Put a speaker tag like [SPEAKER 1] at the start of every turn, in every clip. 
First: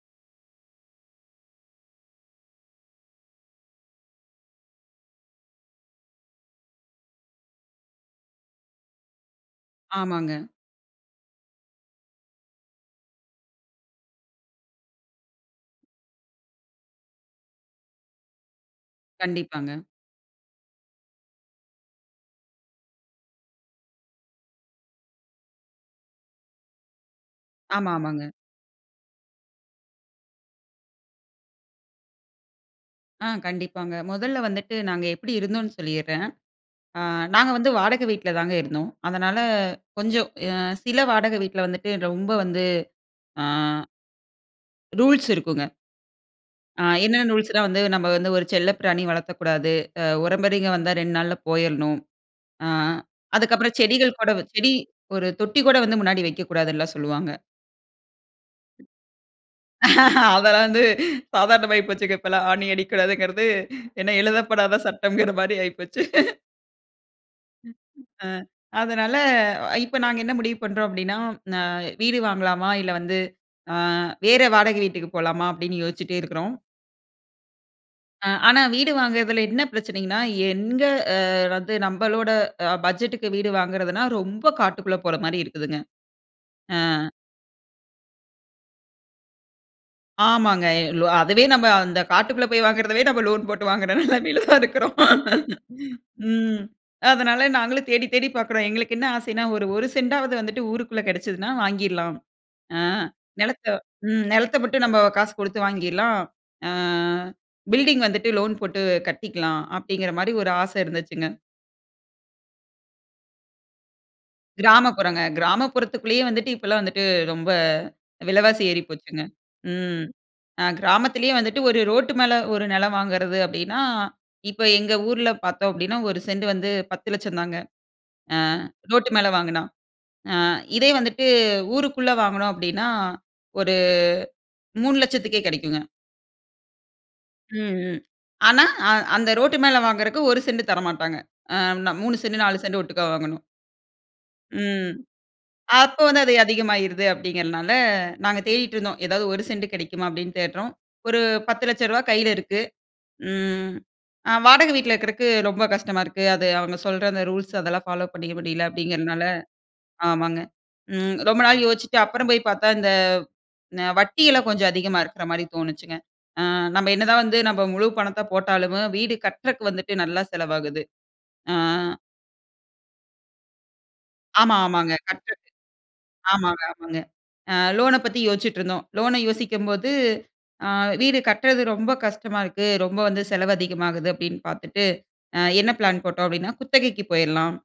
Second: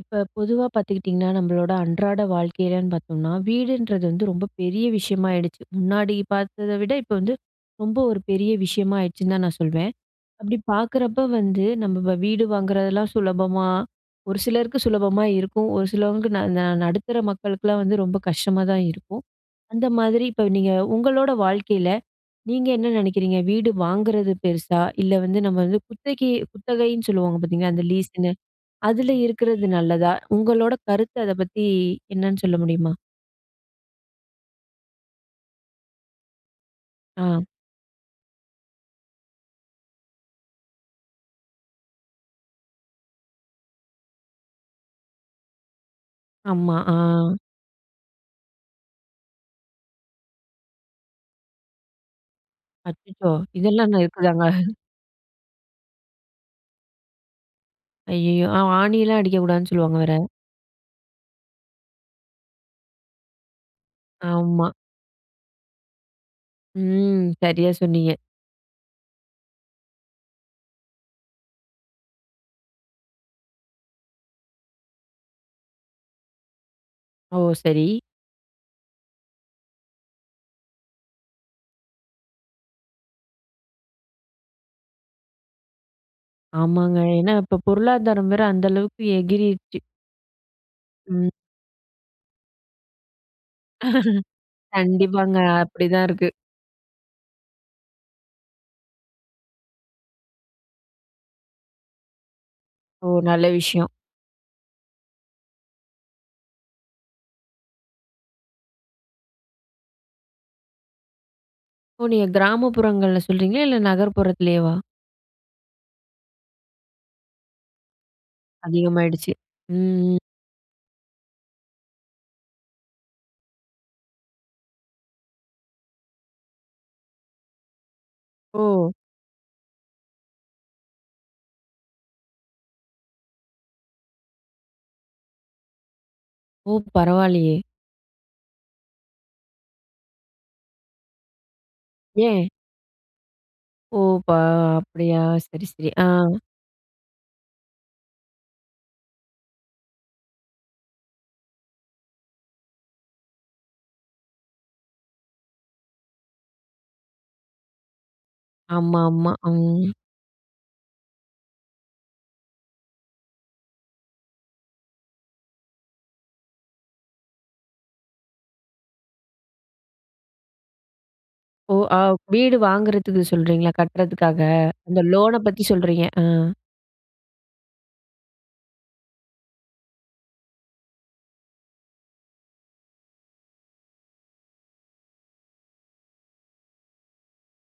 [SPEAKER 1] இப்ப பொதுவா பாத்துக்கிட்டிங்கன்னா, நம்பளோட அன்றாட வாழ்க்கையிலன்னு பார்த்தோம்னா, வீடுன்றது வந்து ரொம்ப பெரிய விஷயமாயிடுச்சு. முன்னாடி பார்த்தத விட இப்ப வந்து, ரொம்ப ஒரு பெரிய விஷயமா ஆயிடுச்சுன்னு தான் நான் சொல்லுவேன்.
[SPEAKER 2] ஆமாங்க.
[SPEAKER 1] அப்டி பாக்குறப்போ வந்து, நம்ம வ வீடு வாங்குறதெல்லாம் சுலபமா? ஒரு சிலருக்கு சுலபமா இருக்கும். ஒரு சிலவங்களுக்கு ந ந நடுத்தர மக்களுக்குலாம் வந்து, ரொம்ப கஷ்டமா தான் இருக்கும்.
[SPEAKER 2] கண்டிப்பாங்க.
[SPEAKER 1] அந்த மாதிரி இப்போ நீங்க உங்களோட வாழ்க்கையில, நீங்க என்ன நெனைக்கிறீங்க? வீடு வாங்குறது பெருசா? இல்ல வந்து நம்ம வந்து, குத்தக்கி குத்தகைன்னு சொல்லுவாங்க பார்த்தீங்களா, அந்த
[SPEAKER 2] ஆமா, ஆமாங்க.
[SPEAKER 1] லீஸ்ன்னு, அதுல இருக்குறது நல்லதா? உங்களோட கருத்து அத பத்தி என்னான்னு சொல்ல முடியுமா?
[SPEAKER 2] ஆ கண்டிப்பாங்க. மொதல்ல வந்துட்டு நாங்க எப்படி இருந்தோன்னு சொல்லிர்றேன். அ
[SPEAKER 1] ஆ.
[SPEAKER 2] நாங்க வந்து வாடக வீட்ல தாங்க இருந்தோம். அதனால, கொஞ்சம் எ சில வாடக வீட்ல வந்துட்டு, ரொம்ப வந்து அ ரூல்ஸ் இருக்குங்க.
[SPEAKER 1] ஆமா
[SPEAKER 2] ஆ
[SPEAKER 1] ஆ.
[SPEAKER 2] என்னென்ன ரூல்ஸ்ன்னா வந்து, நம்ப வந்து ஒரு செல்ல பிராணி வளர்த்தக்கூடாது. அ உறவுமுறைங்க வந்தா, 2 நாள்ள போயிறனும். ஆ
[SPEAKER 1] அச்சச்சோ!
[SPEAKER 2] அதுக்கப்பறம்
[SPEAKER 1] இதெல்லாம் இன்னும்
[SPEAKER 2] செடிகள் கூட
[SPEAKER 1] இருக்குதாங்க?
[SPEAKER 2] வச் செடி ஒரு தொட்டி கூட வந்து முன்னாடி வைக்கக்கூடாதுன்ல்லாம் சொல்லுவாங்க.
[SPEAKER 1] ஐய்யய்யோ, ஆ ஆணியலாம் அடிக்கக்கூடாதுன்னு சொல்லுவாங்க வேற.
[SPEAKER 2] அதெல்லாம் வந்து, சாதாரணமாயி போச்சுங்க இப்பல்லாம். ஆணி அடிக்கக்கூடாதுங்கிறது, ஏன்னா
[SPEAKER 1] ஆமா.
[SPEAKER 2] எழுதப்படாத சட்டம்ங்கிற மாரி ஆயிப்போச்சு.
[SPEAKER 1] ம், சரியா சொன்னீங்க.
[SPEAKER 2] அ, அதனால, இப்போ நாங்க என்ன முடிவு பண்ணுறோம் அப்படின்னா, அ வீடு வாங்கலாமா? இல்ல வந்து, அ வேற வாடக வீட்டுக்கு போலாமா? அப்படின்னு யோசிச்சிட்டே இருக்கறோம்.
[SPEAKER 1] ஓ! சரி.
[SPEAKER 2] ஆ ஆனா வீடு வாங்குறதில என்ன பிரச்சனைங்கன்னா, எங்கே அ வந்து நம்மளோட அ பட்ஜெட்டுக்கு வீடு வாங்குறதுன்னா, ரொம்ப காட்டுக்குள்ளே போற மாதிரி இருக்குதுங்க. ஆ
[SPEAKER 1] ஆமாங்க, ஏன்னா, இப்போ பொருளாதாரம் வேற அந்த அளவுக்கு எகிறிருச்சு.
[SPEAKER 2] ஆமாங்க, லோ
[SPEAKER 1] ம்.
[SPEAKER 2] அதுவே நம்ம அந்த காட்டுக்குள்ளே போய் வாங்குறதவே, நம்ம லோன் போட்டு வாங்குற நிலைமையில தான் இருக்கிறோம்.
[SPEAKER 1] கண்டிப்பாங்க, அப்படிதான் இருக்கு.
[SPEAKER 2] ம். அதனால நாங்களும் தேடி தேடி பார்க்குறோம். எங்களுக்கு என்ன ஆசைன்னா! ஒரு 1 செண்டாவது வந்துட்டு, ஊருக்குள்ள கிடச்சிதுனா வாங்கிறலாம். அ
[SPEAKER 1] ஓ! நல்ல
[SPEAKER 2] நிலத்த
[SPEAKER 1] விஷயம்.
[SPEAKER 2] நிலத்த மட்டும் நம்ப காசு கொடுத்து வாங்கிறலாம். அ பில்டிங் வந்துட்டு லோன் போட்டு கட்டிக்கலாம். அப்படிங்கிற மாதிரி ஒரு ஆசை இருந்துச்சுங்க.
[SPEAKER 1] இப்போ, நீங்க கிராமப்புறங்கள்ல சொல்றீங்களா? இல்ல நகர்ப்புறத்திலேயேவா?
[SPEAKER 2] கிராமப்புறங்க. கிராமப்புறத்துக்குள்ளயே வந்துட்டு, இப்போலாம் வந்துட்டு ரொம்ப விலைவாசி ஏறிப்போச்சுங்க.
[SPEAKER 1] அதிகமாயிடுச்சு.ம்.
[SPEAKER 2] ம்.
[SPEAKER 1] ம்.
[SPEAKER 2] அ கிராமத்திலேயே வந்துட்டு ஒரு ரோட்டு மேலே ஒரு நிலம் வாங்குறது. அப்படின்னா, இப்போ எங்கள் ஊர்ல பார்த்தோம் அப்படின்னா. 1 சென்ட் வந்து ரூ. 10,00,000 தாங்க, அ
[SPEAKER 1] ஓ!
[SPEAKER 2] ரோட்டு மேலே வாங்கினா, அ இதே வந்துட்டு ஊருக்குள்ளே வாங்கினோம் அப்படின்னா ஒரு ரூ. 3,00,000 க்கே கிடைக்குங்க.
[SPEAKER 1] ஓ! பரவாயில்லயே.
[SPEAKER 2] ம். ம். ஆனா, அ அந்த ரோட்டு மேலே வாங்குறதுக்கு 1 சென்ட் தரமாட்டாங்க. அ நம் மூணு சென்ட்
[SPEAKER 1] ஏன்?
[SPEAKER 2] நாலு சென்ட் ஒட்டுக்கா வாங்கணும்.
[SPEAKER 1] ஓ! இப்ப
[SPEAKER 2] ம்.
[SPEAKER 1] அப்படியா. சரி. சரி.
[SPEAKER 2] அப்போ
[SPEAKER 1] ஆ.
[SPEAKER 2] வந்து, அது அதிகமாயிருது அப்படிங்கிறனால, நாங்க தேடிட்டுருந்தோம். ஏதாவது 1 சென்ட் கிடைக்குமா அப்படின்னு தேடுறோம். ஒரு ரூ. 10,00000 ரூபாய் கைல இருக்கு. ம். ஆ. வாடக வீட்ல இருக்கிறக்கு ரொம்ப கஷ்டமா இருக்கு. அது அவங்க சொல்கிற அந்த ரூல்ஸ் அதெல்லாம் ஃபாலோ பண்ணிக்க முடியல.
[SPEAKER 1] ஆமா.
[SPEAKER 2] அப்படிங்கிறதுனால,
[SPEAKER 1] ஆமா. ம்.
[SPEAKER 2] ஆமாங்க. ம். ரொம்ப நாள் யோசிச்சுட்டு, அப்புறம் போய் பாத்தா இந்த, அ வட்டியெல்லாம் கொஞ்சம் அதிகமா இருக்கிற மாரி தோணுச்சுங்க. ஆ. நம்ம என்னதான் வந்து நம்ம முழு பணத்தை போட்டாலும் வீடு கட்டுறதுக்கு வந்துட்டு நல்லா செலவாகுது. ஆ.
[SPEAKER 1] ஓ! ஆ. வீடு வாங்குறதுக்கு சொல்றீங்களா? கட்டுறதுக்காக?
[SPEAKER 2] ஆமா ஆமாங்க.
[SPEAKER 1] அந்த லோன
[SPEAKER 2] கட்டுறதுக்கு
[SPEAKER 1] பத்தி சொல்றீங்க! ஆ.
[SPEAKER 2] ஆமாங்க. ஆமாங்க. ஆங் லோன்‌ன பத்தி யோசிட்டு இருந்தோம். லோன்‌ன யோசிக்கும்போது, ஆ வீடு கட்டுறது ரொம்ப கஷ்டமா இருக்கு. ரொம்ப வந்து செலவு அதிகமாகுது அப்படினு பார்த்துட்டு, ஆ என்ன பிளான் போட்டோம்? அப்படினா, குத்தகைக்கு போயிறலாம்.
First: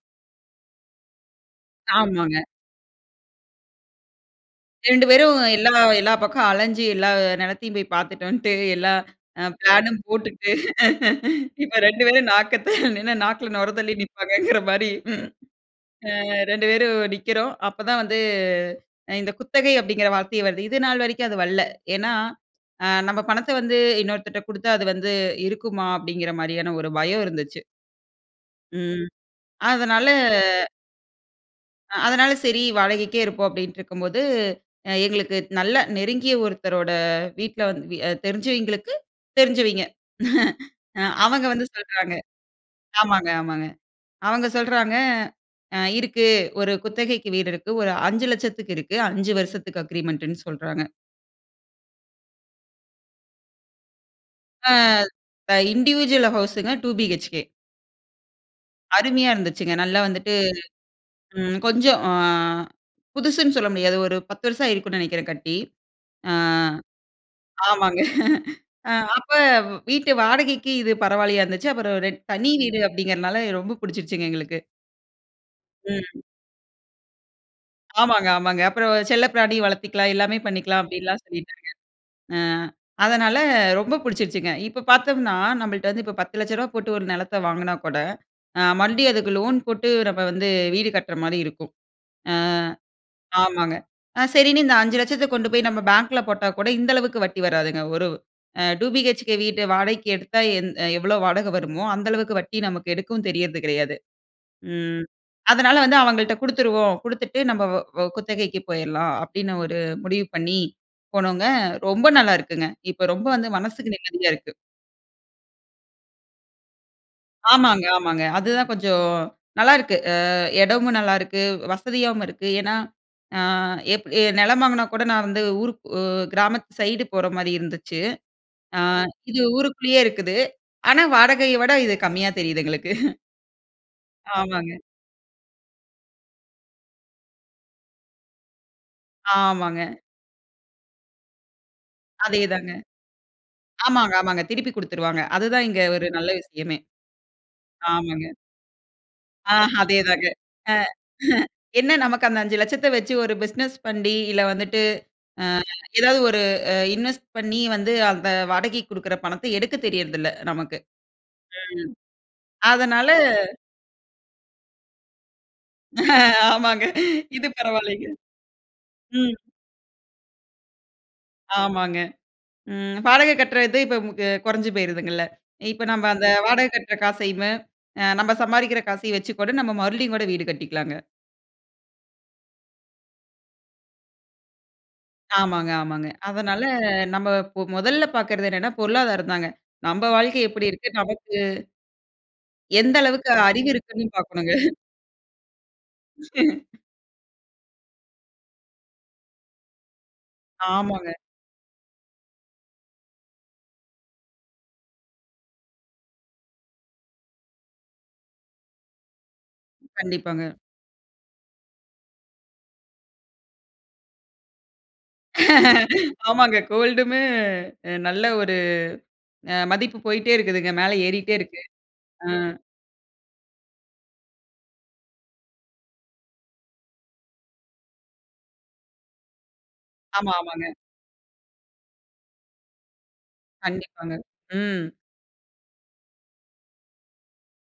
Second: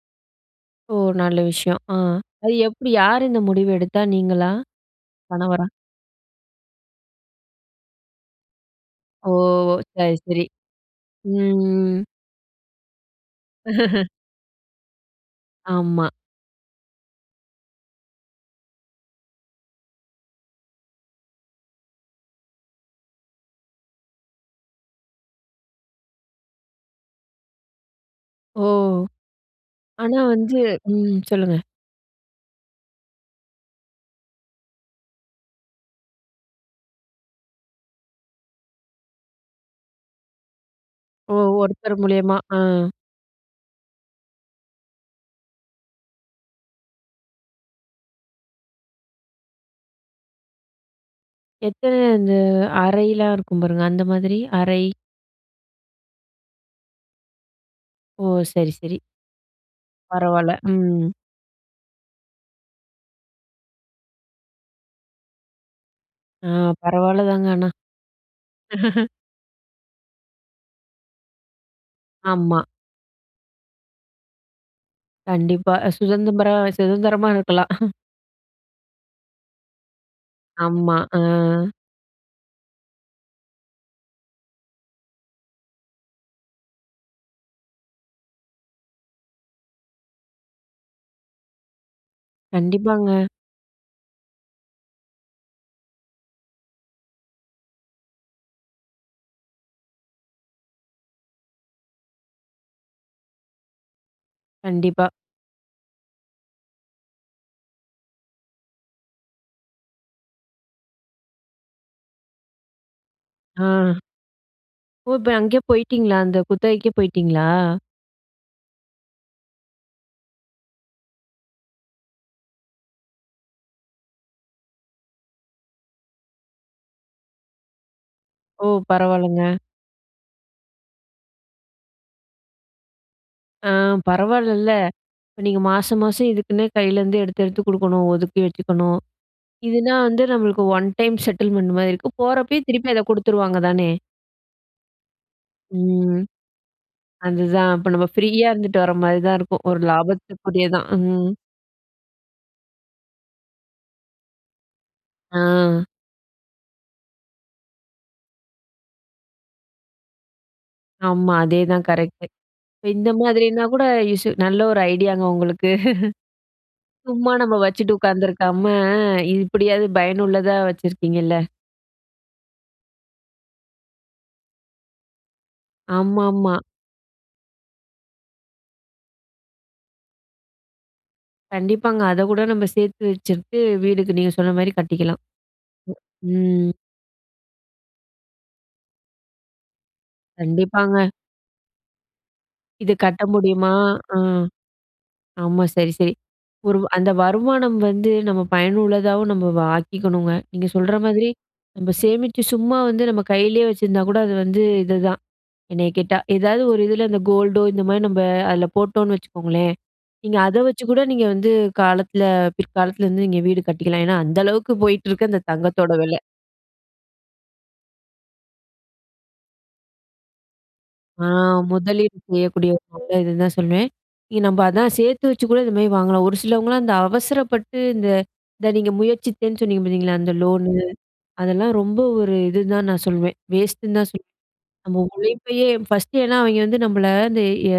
[SPEAKER 1] ஓ! நல்ல விஷயம். ஆ.
[SPEAKER 2] ஆமாங்க.
[SPEAKER 1] அது எப்படி? யாரு இந்த முடிவு எடுத்தா? நீங்களா?
[SPEAKER 2] 2 பேரும்
[SPEAKER 1] கணவரா?
[SPEAKER 2] எல்லா எல்லா பக்கம் அலைஞ்சு, எல்லா நிலத்தையும் போய் பார்த்துட்டு வந்துட்டு, எல்லா
[SPEAKER 1] ஓ!
[SPEAKER 2] ஆ
[SPEAKER 1] ஓ.
[SPEAKER 2] பிளானும்
[SPEAKER 1] சரி. சரி.
[SPEAKER 2] போட்டுட்டு,
[SPEAKER 1] ம்.
[SPEAKER 2] இப்போ
[SPEAKER 1] ம்.
[SPEAKER 2] 2 பேரும் நாக்கத் நாக்கில நுரை தள்ளி நிற்பாங்கங்கிற மாரி,
[SPEAKER 1] ஆமா.
[SPEAKER 2] ஆ ரெண்டு பேரும் நிக்கிறோம். அப்ப தான் வந்து, ஆ இந்த குத்தகை அப்படிங்கிற வார்த்தையே வருது. இது நாள் வரைக்கும் அது வரல்ல. ஏன்னா, ஆ நம்ம பணத்த வந்து இன்னொருத்தர்ட்ட குடுத்தா அது வந்து இருக்குமா? அப்படிங்கிற மாரியான ஒரு பயம் இருந்துச்சு.
[SPEAKER 1] ஓ!
[SPEAKER 2] ம். அதனால
[SPEAKER 1] ஆனா வந்து ம். சொல்லுங்க.
[SPEAKER 2] அ அதனால, "சரி! வாடகைக்கே இருப்போம்." அப்பிடீன்டிருக்கும் போது, அ எங்களுக்கு நல்ல நெருங்கிய ஒருத்தரோட வீட்ல வந் அ தெரிஞ்சவைங்களுக்கு தெரிஞ்சவைங்க. ஆ
[SPEAKER 1] ஓ!
[SPEAKER 2] அவங்க வந்து
[SPEAKER 1] ஒருத்தரு
[SPEAKER 2] சொல்றாங்க
[SPEAKER 1] மூலியமா. ஆ
[SPEAKER 2] ஆமாங்க, ஆமாங்க. அவங்க சொல்றாங்க, ஆ. இருக்கு ஒரு குத்தகைக்கு வீடு இருக்கு. ஒரு 500000க்கு இருக்கு. 5 வருஷத்துக்கு அக்ரிமெண்டுன்னு சொல்றாங்க.
[SPEAKER 1] எத்தன இந்த அறைலாம் இருக்கும் பாருங்க, அந்த மாதிரி
[SPEAKER 2] அ
[SPEAKER 1] அறை?
[SPEAKER 2] ப இண்டிவிஜுவல் ஹவுஸுங்க. Two BHK.
[SPEAKER 1] ஓ! சரி, சரி.
[SPEAKER 2] அருமையா இருந்துச்சுங்க. நல்லா வந்துட்டு
[SPEAKER 1] பரவால்ல. ம்.
[SPEAKER 2] ம் கொஞ்சம் ஆ. புதுசுனு சொல்ல முடியாது. ஒரு 10 வருஷம் ஆகியிருக்கும்னு நினைக்கிறேன், கட்டி. அ
[SPEAKER 1] ஆ. பரவாயில்லதாங்க, ஆனா.
[SPEAKER 2] ஆமாங்க. அ அப்ப, வ் வீட்டு வாடகைக்கு இது பரவால்லையா இருந்துச்சு. அப்புறம், ரெ தனி
[SPEAKER 1] ஆமா.
[SPEAKER 2] வீடு அப்பிடீங்கிறனால, ரொம்ப பிடிச்சிருச்சுங்க, எங்களுக்கு.
[SPEAKER 1] கண்டிப்பா.
[SPEAKER 2] ம்.
[SPEAKER 1] சுதந்திம்பர சுதந்திரமா இருக்கலாம்.
[SPEAKER 2] ஆமாங்க. ஆமாங்க. அப்புறம் செல்ல பிராணி வளர்த்திக்கலாம். எல்லாமே பண்ணிக்கலாம்.
[SPEAKER 1] ஆமா.
[SPEAKER 2] அப்பிடின்லாம் சொல்லிட்டாங்க.
[SPEAKER 1] ஆ.
[SPEAKER 2] அ அதனால ரொம்ப புடிச்சிருச்சுங்க. இப்ப, பார்த்தோம்னா, நம்மள்ட்ட வந்து, இப்போ ரூ.1000000 போட்டு ஒரு நிலத்த வாங்குனா கூட, அ மறுபடியும், அதுக்கு லோன் போட்டு, நம்ம வந்து வீடு கட்ற மாரி இருக்கும்.
[SPEAKER 1] கண்டிப்பாங்க.
[SPEAKER 2] அ ஆமாங்க. அ சரின்னு இந்த 500000ஐ கொண்டு போய் நம்ம பேங்க்ல போட்டா கூட இந்த அளவுக்கு வட்டி வராதுங்க. ஒரு அ டூ பிஹெச்கே வீட்ட வாடகைக்கு எடுத்தா, எந் எவ்ளோ வாடகை வருமோ, அந்த அளவுக்கு வட்டி நமக்கு எடுக்கவும் தெரியறது கிடையாது. ம்.
[SPEAKER 1] கண்டிப்பா.
[SPEAKER 2] அதனால வந்து அவங்கள்ட குடுத்துருவோம். குடுத்துட்டு நம்ம ஒ ஒ குத்தகைக்கு போயிரலாம். அப்படீன்னு ஒரு முடிவு பண்ணி போனோங்க. ரொம்ப நல்லா இருக்குங்க. இப்போ ரொம்ப வந்து மனசுக்கு
[SPEAKER 1] ஆ.
[SPEAKER 2] நிம்மதியா இருக்கு.
[SPEAKER 1] ஓ! இப்ப அங்கேயே போயிட்டிங்களா, அந்த குத்தகைக்கே போயிட்டிங்களா?
[SPEAKER 2] ஆமாங்க, ஆமாங்க. அதுதான் கொஞ்சம் நல்லாயிருக்கு அ இடமும் நல்லாயிருக்கு, வசதியாவும் இருக்கு. ஏன்னா அ எப்-எ நிலம் வாங்கினா கூட நான் வந்து ஊர் உ கிராமத்து சைடு போற மாரி இருந்துச்சு.
[SPEAKER 1] ஓ!
[SPEAKER 2] அ இது
[SPEAKER 1] பரவாயில்லங்க.
[SPEAKER 2] ஊருக்குள்ளேயே இருக்குது. ஆனா வாடகைய விட இது கம்மியா தெரியுது எங்களுக்கு.
[SPEAKER 1] அ, பரவாயிலல்ல,
[SPEAKER 2] ஆமாங்க.
[SPEAKER 1] இப்ப நீங்க மாசம், மாசம் இதுக்குன்னே கையிலேருந்து எடுத்து, எடுத்து குடுக்கணும் ஒதுக்கி வச்சுக்கணும்.
[SPEAKER 2] ஆமாங்க.
[SPEAKER 1] இதுனா வந்து நம்மளுக்கு ஒன் டைம் செட்டில்மெண்ட் மாதிரி இருக்கும்.
[SPEAKER 2] அதே
[SPEAKER 1] போறப்பயே
[SPEAKER 2] தாங்க.
[SPEAKER 1] திருப்பி அதை குடுத்துருவாங்க தானே!
[SPEAKER 2] ஆமாங்க, ஆமாங்க திருப்பி குடுத்துருவாங்க. அது தான் இங்கு ஒரு
[SPEAKER 1] ம்.
[SPEAKER 2] நல்ல விஷயமே.
[SPEAKER 1] அதுதான் இப்ப நம்ம
[SPEAKER 2] ஆமாங்க.
[SPEAKER 1] ஃப்ரீயா இருந்துட்டு வர மாதிரி தான்
[SPEAKER 2] ஆ
[SPEAKER 1] இருக்கும் ஒரு
[SPEAKER 2] அதே தாங்க. ஆ
[SPEAKER 1] லாபத்துக்குரியது தான். ம்.
[SPEAKER 2] என்ன நமக்கு அந்த ரூ.5,00,000 வச்சு. ஒரு பிசினஸ் பண்ணி இல்ல வந்துட்டு ஆ
[SPEAKER 1] ஆ.
[SPEAKER 2] ஏதாவது ஒரு இன்வெஸ்ட் பண்ணி வந்து அந்த வாடகைக்கு குடுக்கிற பணத்த எடுக்க தெரியறது இல்ல நமக்கு.
[SPEAKER 1] ஆமா, அதேதான்
[SPEAKER 2] ம்
[SPEAKER 1] கரெக்ட்‌டு. இப்ப
[SPEAKER 2] அதனால
[SPEAKER 1] இந்த மாதிரினா கூட யூசு நல்ல ஒரு ஐடியாங்க உங்களுக்கு.
[SPEAKER 2] ஆமாங்க,
[SPEAKER 1] சும்மா
[SPEAKER 2] இது
[SPEAKER 1] நம்ம வச்சுட்டு
[SPEAKER 2] பரவாயில்லைங்க.
[SPEAKER 1] உக்காந்துருக்காம
[SPEAKER 2] ம்.
[SPEAKER 1] இப்படியாவது பயனுள்ளதா வச்சிருக்கீங்கல்ல.
[SPEAKER 2] ஆமாங்க, ம் வாடகை கட்டுறது இப்போ மு க குறைஞ்சு போயிடுதுங்கல்ல. இப்போ நம்ம அந்த
[SPEAKER 1] ஆமாமா.
[SPEAKER 2] வாடகை கட்டுற காசையுமே நம்ம சம்பாதிக்கிற காசையும் வச்சு கூட நம்ம மறுபடியும் கூட வீடு கட்டிக்கலாங்க.
[SPEAKER 1] கண்டிப்பாங்க, அதைக்கூட நம்ம சேர்த்து வச்சுட்டு வீடுக்கு, நீங்க சொன்ன மாரி கட்டிக்கலாம்.
[SPEAKER 2] ஆமாங்க ஆமாங்க. அதனால
[SPEAKER 1] ம்.
[SPEAKER 2] நம்ம பொ முதல்ல பார்க்கிறது என்னன்னா, பொருளாதாரம் தாங்க, நம்ம வாழ்க்கை எப்படி இருக்கு?
[SPEAKER 1] கண்டிப்பாங்க.
[SPEAKER 2] நமக்கு
[SPEAKER 1] இது
[SPEAKER 2] எந்த
[SPEAKER 1] கட்ட
[SPEAKER 2] அளவுக்கு அறிவு
[SPEAKER 1] முடியுமா?
[SPEAKER 2] இருக்குன்னு
[SPEAKER 1] ஆ
[SPEAKER 2] பார்க்கணும்ங்க.
[SPEAKER 1] ஆமா சரி சரி, ஒரு அந்த வருமானம் வந்து நம்ம பயனுள்ளதாவும் நம்ம வ ஆக்கிக்கணுங்க, நீங்க சொல்ற
[SPEAKER 2] ஆமாங்க.
[SPEAKER 1] மாதிரி நம்ம சேமிச்சு சும்மா வந்து நம்ம கையிலயே வச்சிருந்தா கூட அது வந்து இதுதான், என்னய கேட்டா. ஏதாவது ஒரு இதுல அந்த கோல்டோ, இந்த மாதிரி நம்ம அதுல போட்டோம்னு வச்சுக்கோங்களேன். நீங்க
[SPEAKER 2] கண்டிப்பாங்க.
[SPEAKER 1] அத வச்சு கூட நீங்க வந்து காலத்துல பிற்காலத்துல வந்து நீங்க வீடு கட்டிக்கலாம். ஏன்னா அந்த அளவுக்கு போயிட்டு இருக்கு அந்த தங்கத்தோட விலை.
[SPEAKER 2] ஆமாங்க, கோல்டுமே நல்ல ஒரு அ மதிப்பு போயிட்டே இருக்குதுங்க. மேலே
[SPEAKER 1] ஆ
[SPEAKER 2] ஏறிட்டே இருக்கு,
[SPEAKER 1] முதலீடு
[SPEAKER 2] அ.
[SPEAKER 1] செய்யக்கூடிய ஒரு நல்ல இதுன்னு தான் சொல்லுவேன். இ நம்ம அதான் சேர்த்து வச்சு கூட இந்த மாதிரி வாங்கலாம். ஒரு சிலவங்கல்லாம், அந்த அவசரப்பட்டு இந்த இத நீங்க முயற்சித்தேன்னு சொன்னீங்க பார்த்தீங்களா? அந்த
[SPEAKER 2] ஆமா, ஆமாங்க.
[SPEAKER 1] லோனு அதெல்லாம் ரொம்ப ஒரு இதுன்னு தான் நான் சொல்லுவேன். வேஸ்ட்டுன்னு தான்
[SPEAKER 2] கண்டிப்பாங்க.
[SPEAKER 1] சொல்லுவேன்.
[SPEAKER 2] ம்
[SPEAKER 1] நம்ம உழைப்பையே ஃபர்ஸ்ட்டு ஏன்னா அவங்க வந்து நம்மள, வந்து அ ஏ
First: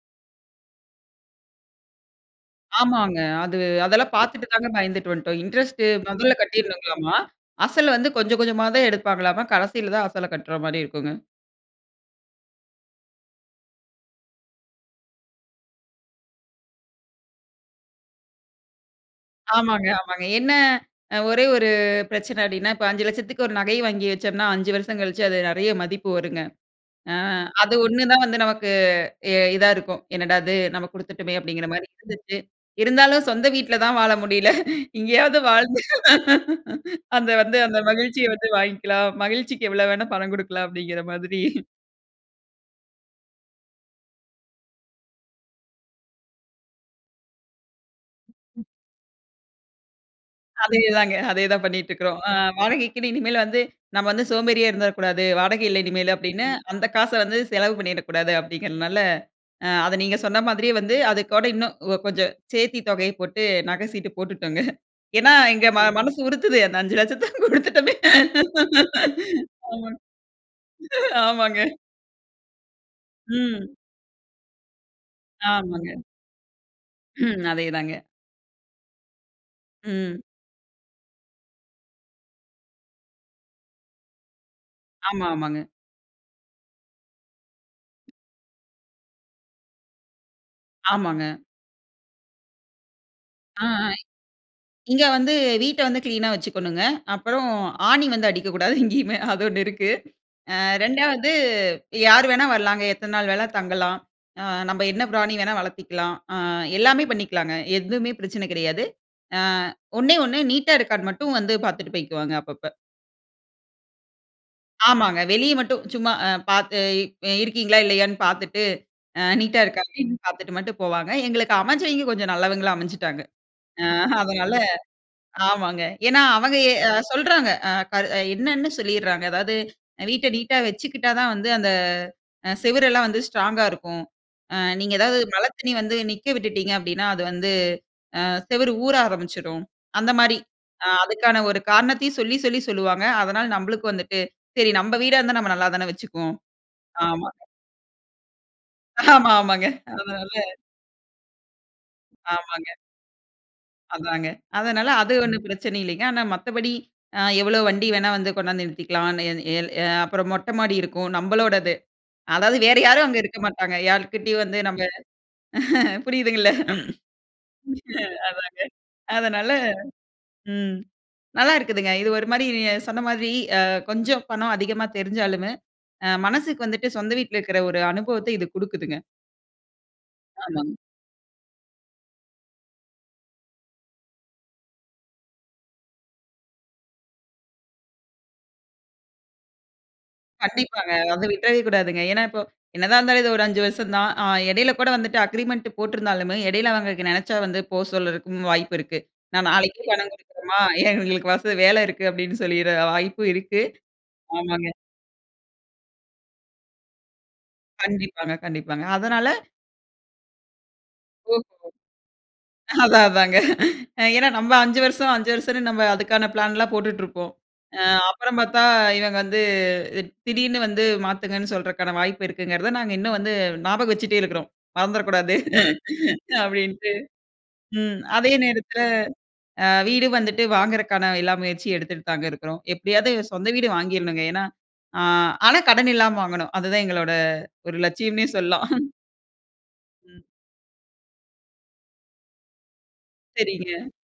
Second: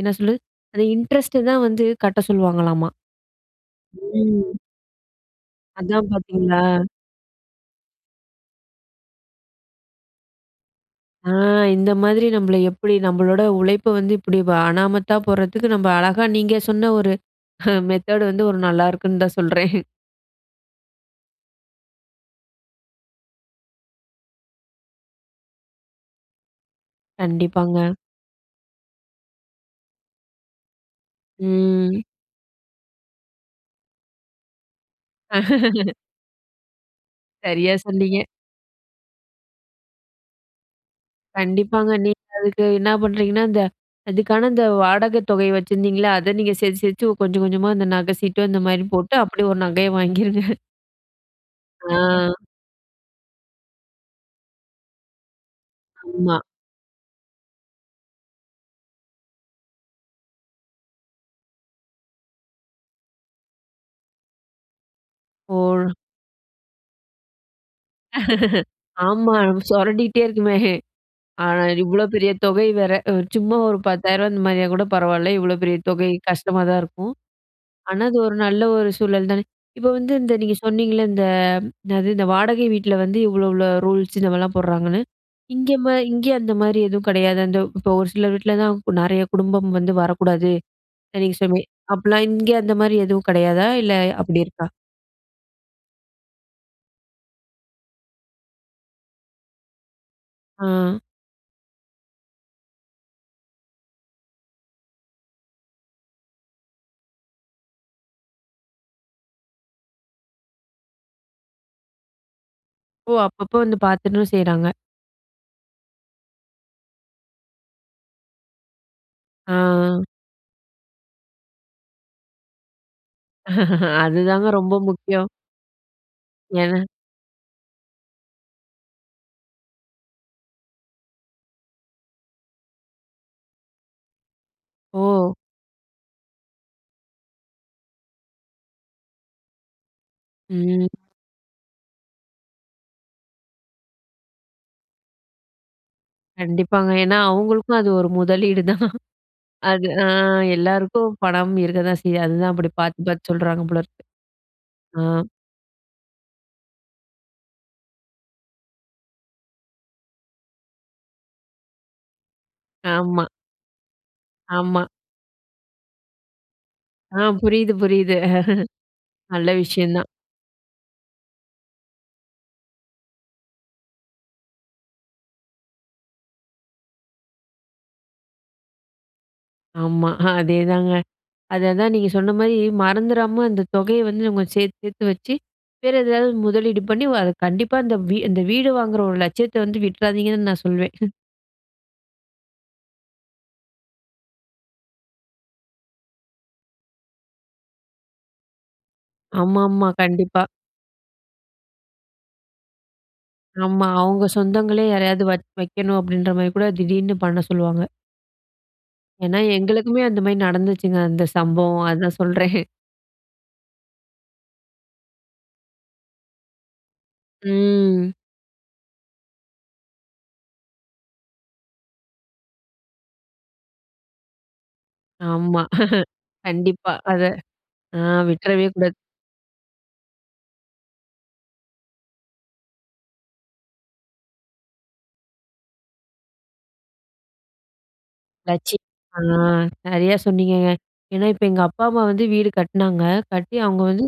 [SPEAKER 1] என்ன சொல்றது? அந்த இன்ட்ரெஸ்ட் தான் வந்து கட்ட சொல்லுவாங்களாமா,
[SPEAKER 2] ஆமாங்க, அது அதெல்லாம் பார்த்துட்டு
[SPEAKER 1] ம்.
[SPEAKER 2] தாங்க பயந்துட்டு வந்துட்டோம். இன்ட்ரெஸ்ட்
[SPEAKER 1] அதான்
[SPEAKER 2] முதல்ல
[SPEAKER 1] பாத்தீங்களா?
[SPEAKER 2] கட்டிடணுங்களாமா! அசல வந்து கொஞ்சம் கொஞ்சமா தான் எடுப்பாங்களாம். கடைசியில தான் அசல கட்டுற மாதிரி இருக்குங்க.
[SPEAKER 1] ஆ இந்த மாதிரி நம்மள எப்படி நம்மளோட உழைப்பை வந்து இப்படி வ அனாமத்தா போறதுக்கு, நம்ம அழகா நீங்க சொன்ன ஒரு மெத்தேட் வந்து ஒரு நல்லாயிருக்குன்னு தான் சொல்றேன்.
[SPEAKER 2] ஆமாங்க ஆமாங்க. என்ன ஒரே ஒரு பிரச்சனை அப்படின்னா, இப்ப 5,00,000துக்கு ஒரு நகை வாங்கி வச்சோம்னா, 5 வருஷம் கழிச்சு அது நெறைய மதிப்பு வருங்க. அ அது
[SPEAKER 1] கண்டிப்பாங்க.
[SPEAKER 2] ஒண்ணு தான் வந்து நமக்கு இதா இருக்கும். என்னடா இது நம்ம குடுத்துட்டமே! அப்படிங்கிற மாதிரி
[SPEAKER 1] ம்.
[SPEAKER 2] இருந்துச்சு. இருந்தாலும் சொந்த வீட்டில தான் வாழ முடியல. இங்கேயாவது வாழ்ந்து அந்த வந்து
[SPEAKER 1] சரியா
[SPEAKER 2] அந்த
[SPEAKER 1] சொன்னீங்க.
[SPEAKER 2] மகிழ்ச்சிய வந்து வாங்கிக்கலாம். மகிழ்ச்சிக்கு எவ்வளவு வேணா பணம் குடுக்கலாம், அப்படிங்கிற மாதிரி.
[SPEAKER 1] கண்டிப்பாங்க, நீங்க அதுக்கு என்ன பண்றீங்கன்னா, அந்த அதுக்கான இந்த வாடகைத்தொகை வச்சிருந்தீங்கள, அதை நீங்க சேர்த்து சேர்த்து கொஞ்சம் கொஞ்சமா அந்த நகை சீட்டு அந்த மாதிரி போட்டு அப்படியே ஒரு நகையை வாங்கிருங்க.
[SPEAKER 2] அதேதாங்க, அதேதான் பண்ணிட்டு இருக்கறோம். அ
[SPEAKER 1] ஆ.
[SPEAKER 2] வாடகைக்குன்னு இனிமேல் வந்து நம்ம வந்து சோம்பேறியா இருந்திரக்கூடாது. வாடகை இல்ல இனிமேல்
[SPEAKER 1] ஆமா.
[SPEAKER 2] அப்படின்னு, அந்த காசை வந்து செலவு பண்ணிடக்கூடாது அப்படிங்கிறதுனால, அ அத நீங்க சொன்ன மாதிரியே வந்து அதுக்கோட இன்னும் கொஞ்சம் சேர்த்தி தொகைய போட்டு நகை சீட்டு போட்டுட்டோங்க. ஏன்னா எங்க ம
[SPEAKER 1] போ
[SPEAKER 2] மனசு உறுத்துது. அந்த 5,00,000த்த கொடுத்துட்டோமே.
[SPEAKER 1] ஆமா, நம்மளுக்கு
[SPEAKER 2] ஆமாங்க
[SPEAKER 1] சுரடிண்டிட்டே இருக்குமே. ஆ
[SPEAKER 2] ஆமாங்க.
[SPEAKER 1] இவ்ளோ பெரிய தொகை வேற. ஒரு சும்மா
[SPEAKER 2] ம்.
[SPEAKER 1] ஒரு ரூ.10,000 அந்த மாதிரியா கூட பரவாயில்ல. இவ்ளோ பெரிய
[SPEAKER 2] ஆமாங்க.
[SPEAKER 1] தொகை, கஷ்டமா தான் இருக்கும்.
[SPEAKER 2] ம், அதே தாங்க.
[SPEAKER 1] ஆனா அது ஒரு நல்ல ஒரு சூழல் தானே, இப்போ வந்து
[SPEAKER 2] ம்.
[SPEAKER 1] இந்த நீங்க சொன்னிங்கள்ள இந்த என்னது? இந்த வாடகை வீட்டில வந்து, இவ்ளோ இவ்ளோ ரூல்ஸ் இந்த மாதிரிலாம் போடுறாங்கன்னு,
[SPEAKER 2] ஆமா, ஆமாங்க.
[SPEAKER 1] இங்கே ம இங்கே அந்த மாதிரி எதுவும் கிடையாது. அந்த இப்போ ஒரு சில வீட்டில தான் நெறைய குடும்பம் வந்து வரக்கூடாது, அ
[SPEAKER 2] ஆமாங்க.
[SPEAKER 1] நீங்க சொன்ன மாரி அப்பலாம் இங்கே அந்த மாதிரி எதுவும்
[SPEAKER 2] ஆ,
[SPEAKER 1] கிடையாதா? இல்ல அப்படி இருக்கா?
[SPEAKER 2] இங்க வந்து வீட்ட வந்து கிளீனா வச்சுக்கணுங்க. அப்புறம் ஆணி வந்து அடிக்கக்கூடாது இங்கேயுமே, அது 1 இருக்கு, அ
[SPEAKER 1] ஆ.
[SPEAKER 2] 2வது யார் வேணா வரலாங்க, எத்தனை நாள் வேணா தங்கலாம். அ நம்ம என்ன பிராணி வேணா வளர்த்திக்கலாம். அ எல்லாமே பண்ணிக்கலாங்க, எதுவுமே பிரச்சனை கிடையாது. அ ஒண்ணே 1 நீட்டா இருக்கான்னு மட்டும் வந்து பாத்துட்டு போய்க்குவாங்க. அப்பப்போ.
[SPEAKER 1] ஓ, அப்பப்ப வந்து பார்த்துணும் செய்றாங்க.
[SPEAKER 2] ஆமாங்க, வெளிய மட்டும் சும்மா அ பார்த்து, இருக்கீங்களா இல்லையான்னு பார்த்துட்டு அ நீட்‌டா இருக்கா
[SPEAKER 1] ஆ.
[SPEAKER 2] அப்படின்னு பார்த்துட்டு மட்டும் போவாங்க. எங்களுக்கு அமைஞ்சவிங்க கொஞ்சம் நல்லவங்களா அமைஞ்சுட்டாங்க. ஆ
[SPEAKER 1] அதுதாங்க
[SPEAKER 2] அதனால
[SPEAKER 1] ரொம்ப முக்கியம்.
[SPEAKER 2] ஆமாங்க. ஏன்னா அவங்க எ
[SPEAKER 1] ஏன்னா
[SPEAKER 2] சொல்றாங்க என்னன்னு சொல்லிடுறாங்க. அதாவது வீட்ட நீட்‌டா வச்சுக்கிட்டா தான் வந்து அந்த, சுவர் எல்லாம் வந்து ஸ்ட்ராங்கா இருக்கும். அ நீங்க ஏதாவது
[SPEAKER 1] ஓ!
[SPEAKER 2] மழை தண்ணீ வந்து நிக்க விட்டுட்டீங்க அப்படின்னா, அது வந்து அ சுவர் ஊற ஆரம்பிச்சுரும். அந்த மாதிரி,
[SPEAKER 1] ம்.
[SPEAKER 2] அ அதுக்கான ஒரு காரணத்தையும் சொல்லி சொல்லி சொல்லுவாங்க. அதனால நம்மளுக்கு வந்துட்டு, சரி நம்ம வீடா இருந்தா நம்ம நல்லாதான வச்சுக்குவோம்.
[SPEAKER 1] கண்டிப்பாங்க, ஏன்னா
[SPEAKER 2] ஆமா.
[SPEAKER 1] அவுங்களுக்கும் அது ஒரு முதலீடு தான்.
[SPEAKER 2] ஆமா, ஆமாங்க.
[SPEAKER 1] அது அ
[SPEAKER 2] அதனால.
[SPEAKER 1] எல்லாருக்கும் பணம் இருக்க தான் செய்யும். அதுதான் அப்படி
[SPEAKER 2] ஆமாங்க.
[SPEAKER 1] பார்த்து பார்த்து சொல்றாங்க போல இருக்கு.
[SPEAKER 2] அதாங்க. அதனால
[SPEAKER 1] அ.
[SPEAKER 2] அது ஒண்ணும் பிரச்சனை இல்லங்க. ஆனா மத்தபடி அ எவ்ளோ வண்டி வேணா வந்து கொண்டு வந்து நிறுத்திக்கலாம். ந ஏ அ அப்புறம் மொட்டை மாடி இருக்கும் நம்மளோடது. அதாவது வேற யாரும், அங்க
[SPEAKER 1] ஆமா.
[SPEAKER 2] இருக்க மாட்டாங்க யார்கிட்டயும் வந்து நம்ம.
[SPEAKER 1] ஆமா.
[SPEAKER 2] புரியுதுங்கல்ல.
[SPEAKER 1] ஆ புரியுது புரியுது.
[SPEAKER 2] அதாங்க
[SPEAKER 1] நல்ல
[SPEAKER 2] அதனால
[SPEAKER 1] விஷயம் தான்.
[SPEAKER 2] ம் நல்லாயிருக்குதுங்க. இது ஒரு மாரி நீங்க சொன்ன மாதிரி அ கொஞ்சம் பணம் அதிகமா தெரிஞ்சாலுமே, அ மனசுக்கு வந்துட்டு சொந்த வீட்டில இருக்கிற ஒரு அனுபவத்த இது குடுக்குதுங்க.
[SPEAKER 1] ஆமா.
[SPEAKER 2] ஆமாங்க.
[SPEAKER 1] அதேதாங்க. அததான் நீங்க சொன்னமாரி மறந்துறாம அந்த தொகைய வந்து நம்ம சேர்த்து சேர்த்து வச்சு வேற ஏதாவது முதலீடு பண்ணி, அது கண்டிப்பா அந்த அந்த வீ வீடு வாங்குற ஒரு லட்சியத்த வந்து விட்றாதீங்கன்னு நான்
[SPEAKER 2] கண்டிப்பாங்க.
[SPEAKER 1] சொல்வேன்.
[SPEAKER 2] அது வந்து விட்றவே கூடாதுங்க. ஏன்னா, இப்ப என்னதான் இருந்தாலும் இது ஒரு 5 வருஷம்தான். ஆ இடையில கூட வந்துட்டு அக்ரீமெண்ட் போட்டிருந்தாலுமே, இடையில அவுங்களுக்கு நினைச்சா வந்து போ சொல்றதுக்கும் வாய்ப்பு இருக்கு. நான்
[SPEAKER 1] ஆமா,
[SPEAKER 2] நாளைக்கே
[SPEAKER 1] ஆமா.
[SPEAKER 2] பணம்
[SPEAKER 1] கண்டிப்பா.
[SPEAKER 2] குடுக்கணுமா ஏன் எங்களுக்கு வச வேல இருக்கு அப்பிடின்னு சொல்லிற வாய்ப்பு இருக்கு.
[SPEAKER 1] ஆமா. அவுங்க
[SPEAKER 2] ஆமாங்க.
[SPEAKER 1] சொந்தங்களே யாரையாவது வக் வைக்கணும் அப்பிடின்றமாரி கூட திடீர்னு பண்ண சொல்லுவாங்க.
[SPEAKER 2] கண்டிப்பாங்க, கண்டிப்பாங்க. அதனால.
[SPEAKER 1] ஏன்னா, எங்களுக்குமே அந்தமாரி நடந்துச்சுங்க. அந்த
[SPEAKER 2] ஓஹோ!
[SPEAKER 1] சம்பவம் அதான் சொல்றேன்.
[SPEAKER 2] அதான், அதாங்க. ஏன்னா நம்ம 5 வருஷம், 5 வருஷன்னு நம்ம அதுக்கான பிளான்லாம் போட்டுட்ருப்போம். அ
[SPEAKER 1] ம்.
[SPEAKER 2] அப்புறம் பார்த்தா இவுங்க வந்து திடீர்னு வந்து மாத்துங்கன்னு சொல்றக்கான வாய்ப்பு இருக்குங்கிறத, நாங்க இன்னும் வந்து ஞாபகம் வச்சுட்டே இருக்குறோம். மறந்துறக்கூடாது
[SPEAKER 1] ஆமா. கண்டிப்பா
[SPEAKER 2] அப்பிடின்ட்டு.
[SPEAKER 1] அத அ
[SPEAKER 2] ம். அதே
[SPEAKER 1] விட்டுறவே
[SPEAKER 2] நேரத்தில
[SPEAKER 1] கூடாது.
[SPEAKER 2] அ வீடு வந்துட்டு வாங்குறக்கான எல்லா முயற்சி எடுத்துட்டு தாங்க இருக்கிறோம். எப்பிடியாவது சொந்த வீடு வாங்கிறணுங்க. ஏன்னா, அ ஆனா கடன் இல்லாம வாங்கணும். அதுதான் எங்களோட ஒரு லட்சியம்ன்னே சொல்லாம்.
[SPEAKER 1] லட்சியம். அ நிறையா
[SPEAKER 2] ம்.
[SPEAKER 1] சொன்னீங்கங்க. ஏன்னா, இப்ப எங்க அப்பா, அம்மா வந்து வீடு கட்டுனாங்க. கட்டி
[SPEAKER 2] சரிங்க.
[SPEAKER 1] அவுங்க வந்து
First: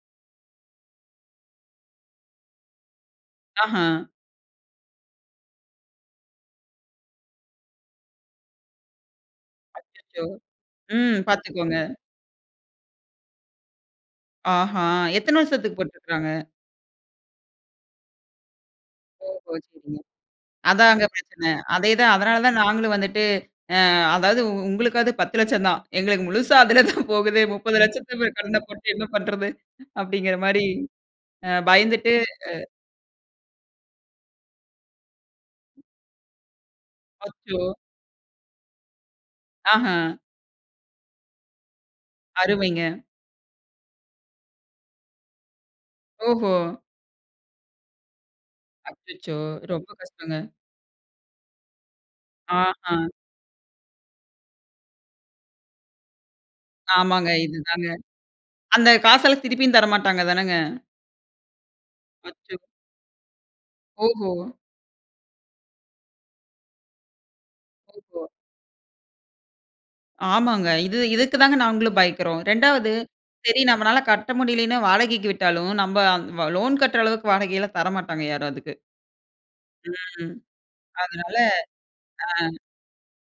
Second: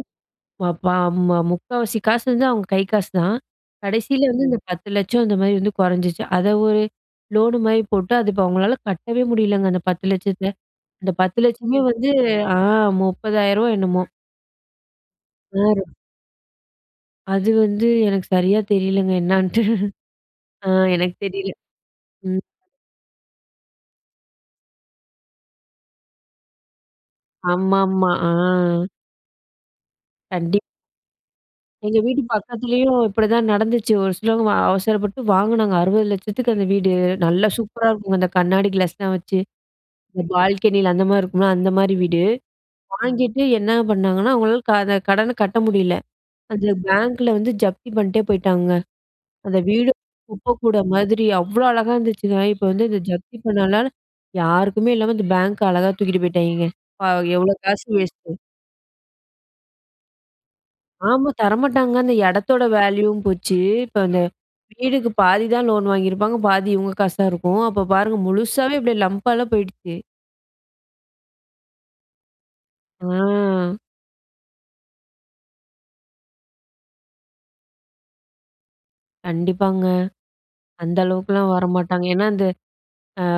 [SPEAKER 1] ப ப ம முக்காவாசி காசுவந்து அவுங்க கை காசுதான்.
[SPEAKER 2] ஆஹா!
[SPEAKER 1] கடைசியில வந்து இந்த ரூ.10,00,000 அந்த மாரி வந்து குறைஞ்சிச்சு. அத ஒரு லோனுமாரி போட்டு அது இப்ப அவங்களால கட்டவே முடியலங்க. அந்த பத்து
[SPEAKER 2] அச்சச்சோ!
[SPEAKER 1] லட்சத்த. அந்த
[SPEAKER 2] ம்
[SPEAKER 1] பத்து
[SPEAKER 2] பாத்துக்கோங்க.
[SPEAKER 1] லட்சமே வந்து ஆ ரூ.30,000வா என்னமோ!
[SPEAKER 2] ஆஹா! எத்தன வருசத்துக்கு
[SPEAKER 1] யாரு?
[SPEAKER 2] போட்ருக்காங்க?
[SPEAKER 1] அது வந்து எனக்கு சரியா தெரியலங்க
[SPEAKER 2] ஓஹோ!
[SPEAKER 1] என்னான்ட்டு.
[SPEAKER 2] சரிங்க.
[SPEAKER 1] அ
[SPEAKER 2] அதா அங்க
[SPEAKER 1] எனக்கு
[SPEAKER 2] பிரச்சன.
[SPEAKER 1] தெரில.
[SPEAKER 2] அதே தான்
[SPEAKER 1] ம்.
[SPEAKER 2] அதனால தான் நாங்களும் வந்துட்டு அ அதாவது, உங்களுக்காவது 10,00000 தான் எங்களுக்கு முழுசா அதுல தான் போகுதே. முப்பது
[SPEAKER 1] ஆமாமா.
[SPEAKER 2] லட்சத்த கடன
[SPEAKER 1] ஆ.
[SPEAKER 2] போட்டு என்ன பண்றது? அப்டிங்கற
[SPEAKER 1] கண்டிப்.
[SPEAKER 2] மாரி அ
[SPEAKER 1] எங்க
[SPEAKER 2] பயந்துட்டு
[SPEAKER 1] வீட்டு
[SPEAKER 2] அ
[SPEAKER 1] பக்கத்துலேயும் இப்டிதான் நடந்துச்சு. ஒரு சிலவங்க வ அவசரப்பட்டு வாங்குனாங்க. 60,00000 அந்த வீடு நல்லா
[SPEAKER 2] அச்சோ!
[SPEAKER 1] சூப்பரா இருக்குங்க அந்த கண்ணாடி க்ளாஸ்லாம் வச்சு,
[SPEAKER 2] ஆஹ.
[SPEAKER 1] இந்த பால்கனில அந்தமாரி இருக்கும்ல அந்த மாரி வீடு.
[SPEAKER 2] அருமைங்க.
[SPEAKER 1] வாங்கிட்டு என்ன பண்ணாங்கன்னா, அவங்களால க அத கடன கட்ட முடியல.
[SPEAKER 2] ஓஹோ!
[SPEAKER 1] அந்த பேங்க்ல வந்து ஜப்தி பண்ணிட்டே போய்ட்டாங்கங்க.
[SPEAKER 2] அச்சச்சோ!
[SPEAKER 1] அந்த
[SPEAKER 2] ரொம்ப
[SPEAKER 1] வீடு
[SPEAKER 2] கஷ்டங்க.
[SPEAKER 1] குப்பக்கூடம் மாதிரி அவ்ளோ அழகா இருந்துச்சுங்க.
[SPEAKER 2] ஆ
[SPEAKER 1] இப்போ வந்து
[SPEAKER 2] அ.
[SPEAKER 1] இத ஜப்தி பண்ணதுனால யாருக்குமே இல்லாம அந்த பேங்க் அழகா தூக்கிட்டு போய்ட்டாங்கங்க. பாவம்
[SPEAKER 2] ஆமாங்க
[SPEAKER 1] எவ்ளோ
[SPEAKER 2] இதுதாங்க.
[SPEAKER 1] காசு வேஸ்ட்டு.
[SPEAKER 2] அந்த காசெல்லாம் திருப்பியும் தரமாட்டாங்க தானங்க?
[SPEAKER 1] ஆமா தரமாட்டாங்க அந்த
[SPEAKER 2] அச்சோ!
[SPEAKER 1] எடத்தோட வேல்யூவும் போச்சு. இப்ப அந்த
[SPEAKER 2] ஓஹோ!
[SPEAKER 1] வீடுக்கு பாதி தான் லோன் வாங்கிருப்பாங்க. பாதி இவங்க காசா இருக்கும். அப்ப பாருங்க
[SPEAKER 2] ஓஹோ.
[SPEAKER 1] முழுசாவே இப்டி லம்பால்ல போயிடுச்சு.
[SPEAKER 2] ஆமாங்க. இத இதுக்கு தான் நாங்களும் பயப்பட்றோம் 2வது சரி,
[SPEAKER 1] ஆ.
[SPEAKER 2] நம்மனால கட்ட முடியல்லின்னு வாடகைக்கு விட்டாலும் நம்ப லோன் கட்ற அளவுக்கு வாடகைலாம் தரமாட்டாங்க யாரும் அதுக்கு.
[SPEAKER 1] கண்டிப்பாங்க
[SPEAKER 2] ம்.
[SPEAKER 1] அந்த
[SPEAKER 2] அதனால
[SPEAKER 1] அளவுக்குலாம் வரமாட்டாங்க. ஏன்னா இந்த
[SPEAKER 2] அ.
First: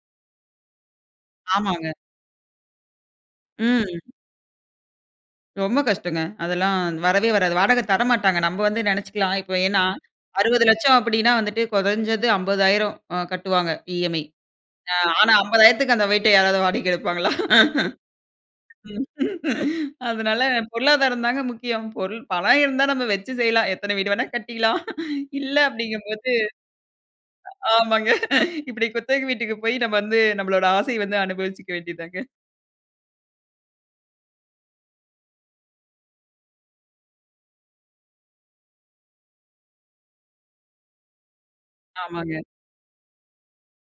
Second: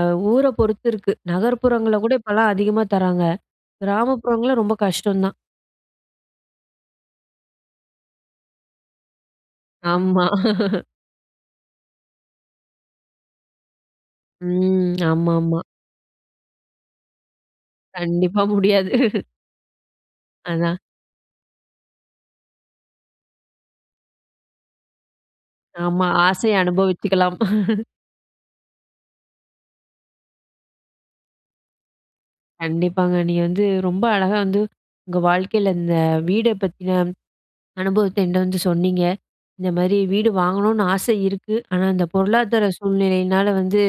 [SPEAKER 1] அ ஊர பொறுத்து இருக்கு.
[SPEAKER 2] ஆமாங்க.
[SPEAKER 1] நகர்ப்புறங்கள்ல கூட இப்பலாம் அதிகமாதர்றாங்க.
[SPEAKER 2] ம்.
[SPEAKER 1] கிராமப்புறங்கள்ல ரொம்ப கஷ்டம் தான்.
[SPEAKER 2] ரொம்ப கஷ்டங்க அதெலாம் வரவே வராது. வாடக தரமாட்டாங்க. நம்ப வந்து நெனச்சுக்கலாம். இப்போ ஏன்னா
[SPEAKER 1] ஆமா.
[SPEAKER 2] அறுபது லட்சம் அப்டின்னா வந்துட்டு குறைந்தது 50,000 அ கட்டுவாங்க இஎம்ஐ. அ
[SPEAKER 1] ம்.
[SPEAKER 2] ஆனா
[SPEAKER 1] ஆமா ஆமா.
[SPEAKER 2] 50,000 க்கு அந்த வீட்ட யாராவது வாடகைக்கு எடுப்பாங்களா?
[SPEAKER 1] கண்டிப்பா முடியாது.
[SPEAKER 2] அதனால
[SPEAKER 1] அதான்.
[SPEAKER 2] பொருளாதாரம் தாங்க முக்கியம். பொருள் பணம் இருந்தா நம்ம வச்சு செய்யலாம். எத்தன வீடு வேணாலும் கட்டிக்கலாம். இல்ல அப்டிங்கும்
[SPEAKER 1] ஆமா
[SPEAKER 2] போது,
[SPEAKER 1] ஆசைய அனுபவிச்சுக்கலாம்.
[SPEAKER 2] ஆமாங்க. இப்டி குத்தகை வீட்டுக்கு போயி, நம்ம வந்து நம்ளோட ஆசை வந்து அனுபவிச்சுக்க வேண்டியது தாங்க.
[SPEAKER 1] கண்டிப்பாங்க நீங்க வந்து ரொம்ப அழகா வந்து, உங்க வாழ்க்கையில இந்த வீட பத்தின அனுபவத்த என்கிட்ட வந்து சொன்னீங்க. இந்த மாரி வீடு வாங்கணுன்னு ஆசை இருக்கு. ஆனா இந்த
[SPEAKER 2] ஆமாங்க.
[SPEAKER 1] பொருளாதார சூழ்நிலையினால வந்து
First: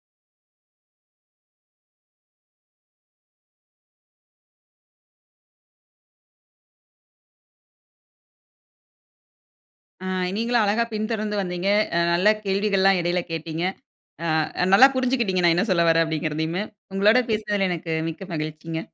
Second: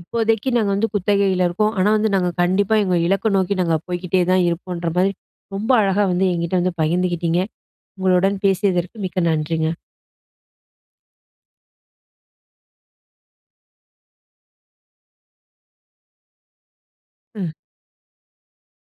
[SPEAKER 1] இப்போதைக்கு நாங்க வந்து குத்தகையில இருக்கோம். ஆனா வந்து நாங்க கண்டிப்பா எங்க இலக்க நோக்கி நாங்க போய்க்கிட்டே தான் இருப்போன்ற மாரி, ரொம்ப அழகா வந்து என்கிட்ட வந்து பகிர்ந்துக்கிட்டீங்க. உங்களுடன் பேசியதற்கு மிக்க நன்றிங்க
[SPEAKER 2] அ நீங்களும் அழகா பின் தொடர்ந்து வந்தீங்க. அ நல்ல கேள்விகள்லாம் இடையில கேட்டீங்க. அ நல்லா புரிஞ்சுக்கிட்டீங்க நான் என்ன சொல்லவறேன் அப்டிங்கறதையுமே. உங்களோட
[SPEAKER 1] ம்.
[SPEAKER 2] பேசுனதுல எனக்கு மிக்க மகிழ்ச்சிங்க.